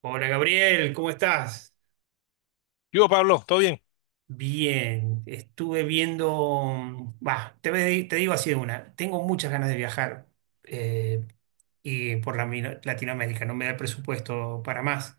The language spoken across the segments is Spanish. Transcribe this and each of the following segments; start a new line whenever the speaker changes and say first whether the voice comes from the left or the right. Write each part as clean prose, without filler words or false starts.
right: Hola Gabriel, ¿cómo estás?
left: Yo, Pablo, ¿todo bien?
right: Bien, estuve viendo, bah, te digo así de una, tengo muchas ganas de viajar eh, y por Latinoamérica, no me da el presupuesto para más.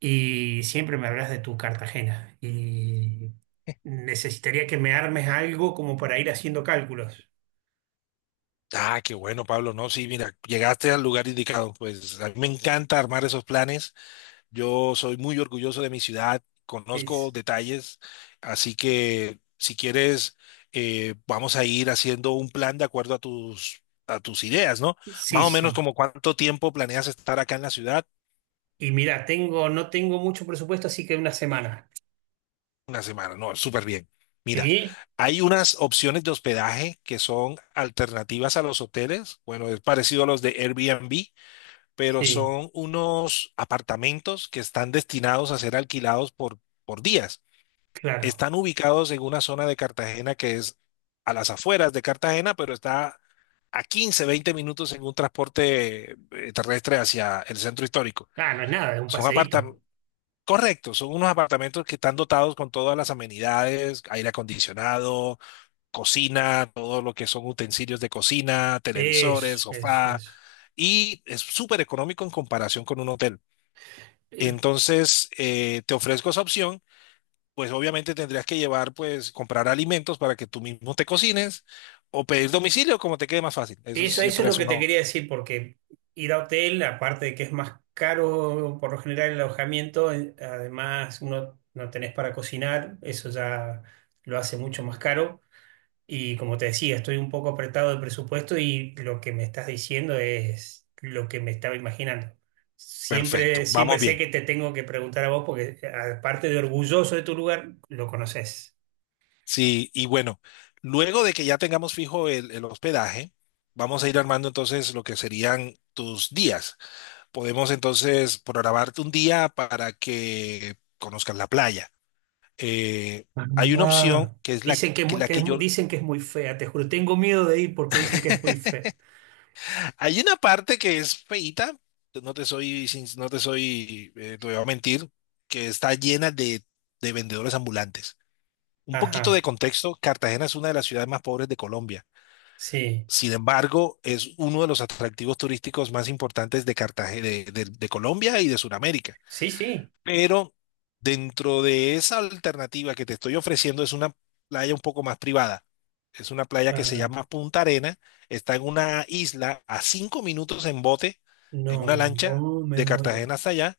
right: Y siempre me hablas de tu Cartagena y necesitaría que me armes algo como para ir haciendo cálculos.
left: Ah, qué bueno, Pablo. No, sí, mira, llegaste al lugar indicado. Pues a mí me encanta armar esos planes. Yo soy muy orgulloso de mi ciudad, conozco
right: Es,
left: detalles, así que si quieres, vamos a ir haciendo un plan de acuerdo a tus ideas, ¿no? Más
right: sí,
left: o menos,
right: sí.
left: ¿como cuánto tiempo planeas estar acá en la ciudad?
right: Y mira, no tengo mucho presupuesto, así que una semana.
left: Una semana, no, súper bien. Mira,
right: ¿Sí?
left: hay unas opciones de hospedaje que son alternativas a los hoteles. Bueno, es parecido a los de Airbnb, pero
right: Sí,
left: son unos apartamentos que están destinados a ser alquilados por días.
right: claro.
left: Están ubicados en una zona de Cartagena que es a las afueras de Cartagena, pero está a 15-20 minutos en un transporte terrestre hacia el centro histórico.
right: Ah, no es nada, es un
left: Son
right: paseíto.
left: apartamentos, correcto, son unos apartamentos que están dotados con todas las amenidades: aire acondicionado, cocina, todo lo que son utensilios de cocina, televisores,
right: Eso, eso,
left: sofá,
right: eso.
left: y es súper económico en comparación con un hotel.
right: Y
left: Entonces, te ofrezco esa opción, pues obviamente tendrías que llevar, pues comprar alimentos para que tú mismo te cocines o pedir domicilio, como te quede más fácil. Eso
right: eso, eso es
left: siempre
right: lo
left: es
right: que te
left: uno.
right: quería decir, porque ir a hotel, aparte de que es más caro por lo general el alojamiento, además uno no tenés para cocinar, eso ya lo hace mucho más caro. Y como te decía, estoy un poco apretado de presupuesto y lo que me estás diciendo es lo que me estaba imaginando.
left: Perfecto,
right: Siempre, siempre
left: vamos
right: sé
left: bien.
right: que te tengo que preguntar a vos, porque aparte de orgulloso de tu lugar, lo conoces.
left: Sí, y bueno, luego de que ya tengamos fijo el hospedaje, vamos a ir armando entonces lo que serían tus días. Podemos entonces programarte un día para que conozcas la playa. Eh, hay una opción
right: Ah,
left: que es la
right: dicen que, es
left: que,
right: muy-
left: la
right: que
left: que
right: es,
left: yo...
right: dicen que es muy fea, te juro. Tengo miedo de ir porque dicen que es muy fea.
left: Hay una parte que es feíta, no te soy, sin- no te soy, te voy a mentir, que está llena de vendedores ambulantes. Un poquito de
right: Ajá,
left: contexto: Cartagena es una de las ciudades más pobres de Colombia.
right: sí,
left: Sin embargo, es uno de los atractivos turísticos más importantes de Cartagena, de Colombia y de Sudamérica.
right: sí, sí.
left: Pero dentro de esa alternativa que te estoy ofreciendo, es una playa un poco más privada. Es una playa que se
right: Ajá.
left: llama Punta Arena. Está en una isla a 5 minutos en bote, en una
right: No,
left: lancha,
right: oh, me
left: de
right: muero.
left: Cartagena hasta allá,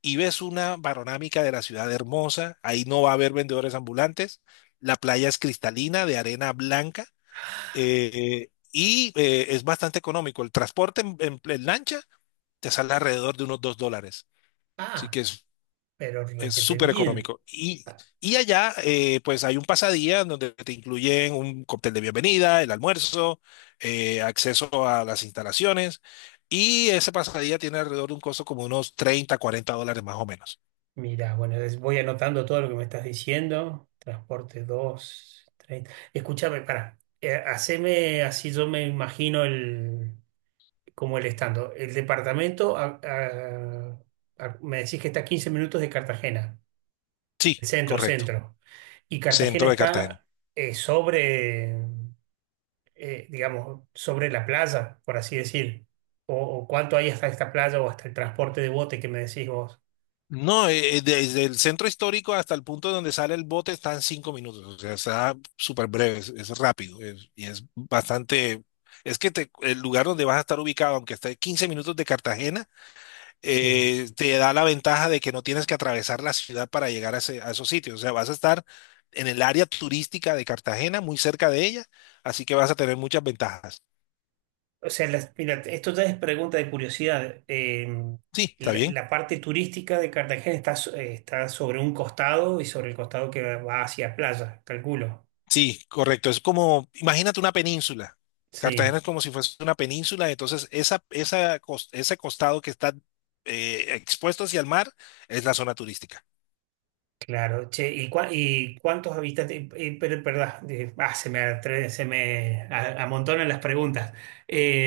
left: y ves una panorámica de la ciudad hermosa. Ahí no va a haber vendedores ambulantes. La playa es cristalina, de arena blanca, y es bastante económico. El transporte en lancha te sale alrededor de unos $2. Así
right: Ah,
left: que
right: pero
left: es
right: requete
left: súper
right: bien.
left: económico. Y,
right: Ah,
left: y allá, pues hay un pasadía donde te incluyen un cóctel de bienvenida, el almuerzo, acceso a las instalaciones. Y ese pasadía tiene alrededor de un costo como unos $30-$40, más o menos.
right: mira, voy anotando todo lo que me estás diciendo. Transporte 2, 30. Escúchame, pará. Haceme así, yo me imagino como el estando. El departamento, me decís que está a 15 minutos de Cartagena.
left: Sí,
right: El centro,
left: correcto.
right: centro. Y Cartagena
left: Centro de Cartagena.
right: está sobre, digamos, sobre la playa, por así decir. O cuánto hay hasta esta playa o hasta el transporte de bote que me decís vos.
left: No, desde el centro histórico hasta el punto donde sale el bote está en 5 minutos. O sea, está súper breve, es rápido y es bastante. Es que el lugar donde vas a estar ubicado, aunque esté 15 minutos de Cartagena,
right: Sí.
left: te da la ventaja de que no tienes que atravesar la ciudad para llegar a esos sitios. O sea, vas a estar en el área turística de Cartagena, muy cerca de ella, así que vas a tener muchas ventajas.
right: O sea, mira, esto ya es pregunta de curiosidad.
left: Sí, está
right: La,
left: bien.
right: la parte turística de Cartagena está sobre un costado y sobre el costado que va hacia playa, calculo.
left: Sí, correcto. Es como, imagínate una península. Cartagena
right: Sí.
left: es como si fuese una península, entonces ese costado que está expuesto hacia el mar es la zona turística.
right: Claro, che, ¿y, y cuántos habitantes? Pero, perdón, se me amontonan las preguntas.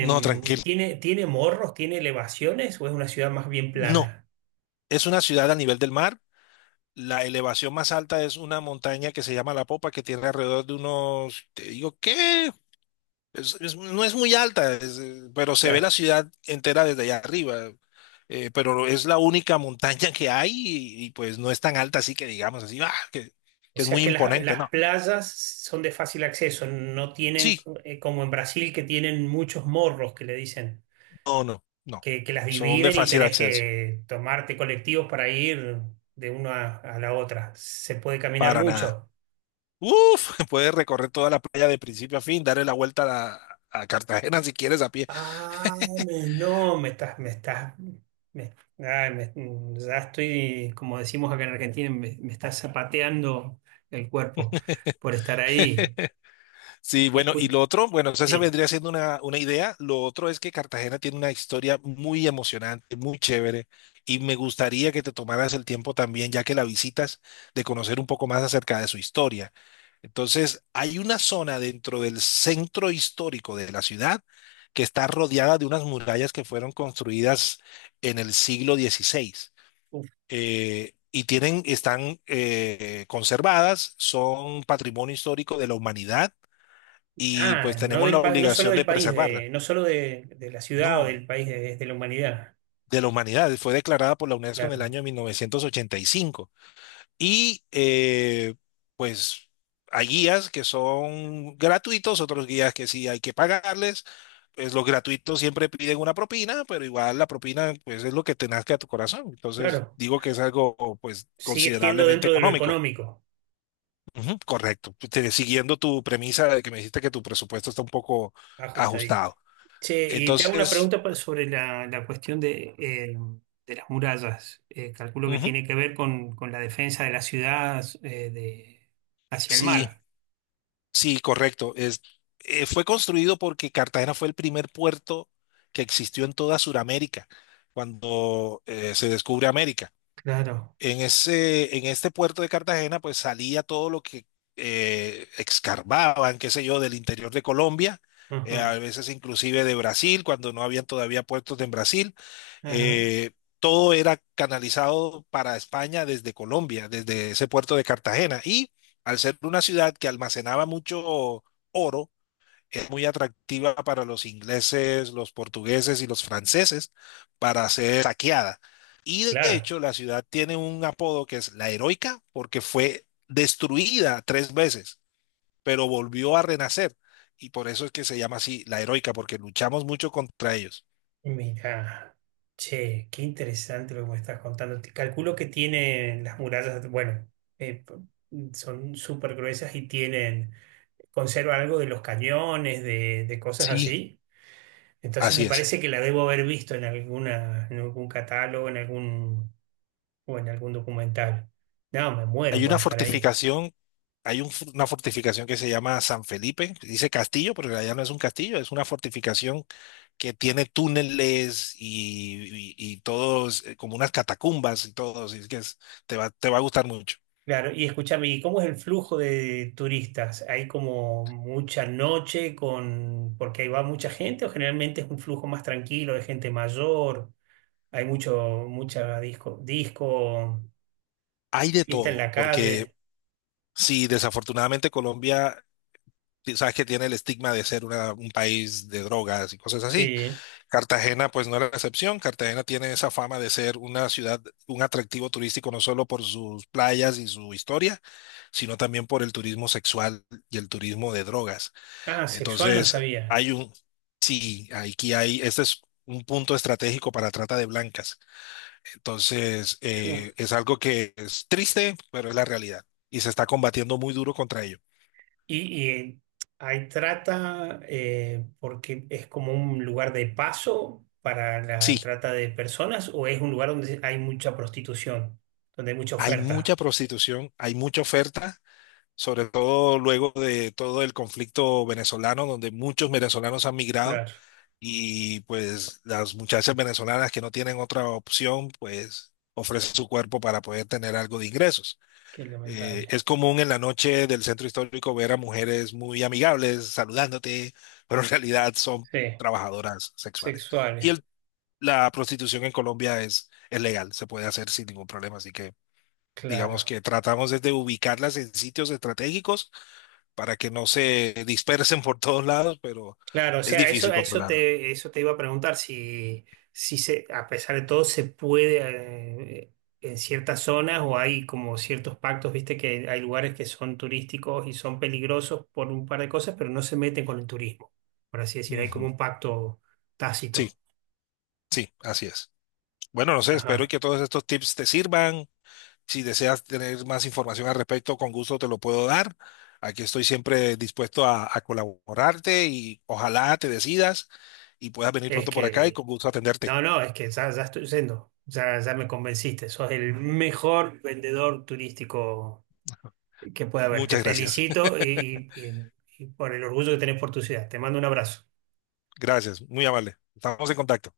left: No, tranquilo.
right: ¿Tiene, tiene morros? ¿Tiene elevaciones? ¿O es una ciudad más bien
left: No,
right: plana?
left: es una ciudad a nivel del mar. La elevación más alta es una montaña que se llama La Popa, que tiene alrededor de unos, te digo, ¿qué? No es muy alta, pero se ve la
right: Claro.
left: ciudad entera desde allá arriba. Pero es la única montaña que hay, pues no es tan alta, así que digamos así, ¡ah!, que,
right: O
left: que es
right: sea
left: muy
right: que
left: imponente,
right: las
left: ¿no?
right: playas son de fácil acceso, no tienen,
left: Sí,
right: como en Brasil, que tienen muchos morros que le dicen,
left: no, no, no.
right: que las
left: Son de
right: dividen y
left: fácil
right: tenés
left: acceso,
right: que tomarte colectivos para ir de una a la otra. Se puede caminar
left: para nada.
right: mucho.
left: Uf, puedes recorrer toda la playa de principio a fin, darle la vuelta a Cartagena si quieres a pie.
right: Ah, me- no, me estás, me estás, me, ay, me- mm, ya estoy, como decimos acá en Argentina, me está zapateando el cuerpo por estar ahí.
left: Sí, bueno, y
right: Escu-
left: lo otro, bueno, o se
right: sí.
left: vendría siendo una, idea. Lo otro es que Cartagena tiene una historia muy emocionante, muy chévere, y me gustaría que te tomaras el tiempo también, ya que la visitas, de conocer un poco más acerca de su historia. Entonces, hay una zona dentro del centro histórico de la ciudad que está rodeada de unas murallas que fueron construidas en el siglo XVI.
right: Uf.
left: Y tienen, están conservadas, son patrimonio histórico de la humanidad, y
right: Ah,
left: pues tenemos la
right: no solo
left: obligación
right: del
left: de
right: país,
left: preservarla.
right: no solo de la ciudad o
left: No,
right: del país, de la humanidad.
left: de la humanidad. Fue declarada por la UNESCO en el
right: Claro,
left: año 1985. Y cinco. Y pues hay guías que son gratuitos, otros guías que sí hay que pagarles. Pues los gratuitos siempre piden una propina, pero igual la propina, pues, es lo que te nazca a tu corazón. Entonces
right: claro.
left: digo que es algo, pues,
right: Sigue siendo
left: considerablemente
right: dentro de lo
left: económico.
right: económico.
left: Ujú, correcto. Pues, siguiendo tu premisa de que me dijiste que tu presupuesto está un poco
right: Ajustadito.
left: ajustado.
right: Che, y te hago una
left: Entonces,
right: pregunta sobre la, la cuestión de las murallas. Calculo que tiene que ver con la defensa de las ciudades de, hacia el
left: sí,
right: mar.
left: sí, correcto. Fue construido porque Cartagena fue el primer puerto que existió en toda Sudamérica cuando se descubre América.
right: Claro.
left: En ese, en este puerto de Cartagena, pues salía todo lo que excavaban, qué sé yo, del interior de Colombia, a
right: Ajá,
left: veces inclusive de Brasil, cuando no habían todavía puertos en Brasil.
right: ajá.
left: Eh, todo era canalizado para España desde Colombia, desde ese puerto de Cartagena. Y al ser una ciudad que almacenaba mucho oro, es muy atractiva para los ingleses, los portugueses y los franceses, para ser saqueada. Y de
right: Claro.
left: hecho, la ciudad tiene un apodo, que es la heroica, porque fue destruida 3 veces, pero volvió a renacer. Y por eso es que se llama así, la heroica, porque luchamos mucho contra ellos.
right: Mira. Che, qué interesante lo que me estás contando. Calculo que tienen las murallas, bueno, son súper gruesas y tienen, conserva algo de los cañones, de cosas
left: Sí,
right: así. Entonces me
left: así es.
right: parece que la debo haber visto en alguna, en algún catálogo, en algún, o en algún documental. No, me muero
left: Hay
right: por
left: una
right: estar ahí.
left: fortificación, una fortificación que se llama San Felipe. Dice castillo, pero en realidad no es un castillo, es una fortificación que tiene túneles y, y todos, como unas catacumbas y todo, así es que es... te va a gustar mucho.
right: Claro, y escúchame, ¿y cómo es el flujo de turistas? ¿Hay como mucha noche con, porque ahí va mucha gente o generalmente es un flujo más tranquilo de gente mayor? Hay mucho, mucha disco,
left: Hay de
right: fiesta en
left: todo,
right: la
left: porque
right: calle.
left: sí, desafortunadamente Colombia, sabes que tiene el estigma de ser un país de drogas y cosas así.
right: Sí.
left: Cartagena, pues, no era la excepción. Cartagena tiene esa fama de ser una ciudad, un atractivo turístico, no solo por sus playas y su historia, sino también por el turismo sexual y el turismo de drogas.
right: Ah, sexual no
left: Entonces,
right: sabía.
left: sí, aquí hay, este es un punto estratégico para trata de blancas. Entonces,
right: Uf,
left: es algo que es triste, pero es la realidad. Y se está combatiendo muy duro contra ello.
right: y ahí trata, porque es como un lugar de paso para la
left: Sí,
right: trata de personas, o es un lugar donde hay mucha prostitución, donde hay mucha
left: hay mucha
right: oferta.
left: prostitución, hay mucha oferta, sobre todo luego de todo el conflicto venezolano, donde muchos venezolanos han migrado,
right: Claro,
left: y pues las muchachas venezolanas que no tienen otra opción, pues ofrecen su cuerpo para poder tener algo de ingresos.
right: qué lamentable.
left: Es común en la noche del centro histórico ver a mujeres muy amigables saludándote, pero en realidad son
right: Sí,
left: trabajadoras sexuales. Y
right: sexuales,
left: el- la prostitución en Colombia es legal, se puede hacer sin ningún problema. Así que digamos
right: claro.
left: que tratamos es de ubicarlas en sitios estratégicos para que no se dispersen por todos lados, pero
right: Claro, o
left: es
right: sea,
left: difícil controlarlo.
right: eso te iba a preguntar si, si se, a pesar de todo se puede en ciertas zonas o hay como ciertos pactos, viste que hay lugares que son turísticos y son peligrosos por un par de cosas, pero no se meten con el turismo, por así decir, hay como
left: Ujú.
right: un pacto
left: Sí,
right: tácito.
left: sí, así es. Bueno, no sé, espero
right: Ajá.
left: que todos estos tips te sirvan. Si deseas tener más información al respecto, con gusto te lo puedo dar. Aquí estoy siempre dispuesto a colaborarte, y ojalá te decidas y puedas venir
right: Es
left: pronto por acá, y
right: que,
left: con gusto atenderte.
right: no, no, es que ya, ya estoy yendo, ya, ya me convenciste, sos el mejor vendedor turístico que pueda verte.
left: Muchas gracias.
right: Felicito y por el orgullo que tenés por tu ciudad. Te mando un abrazo.
left: Gracias, muy amable. Estamos en contacto.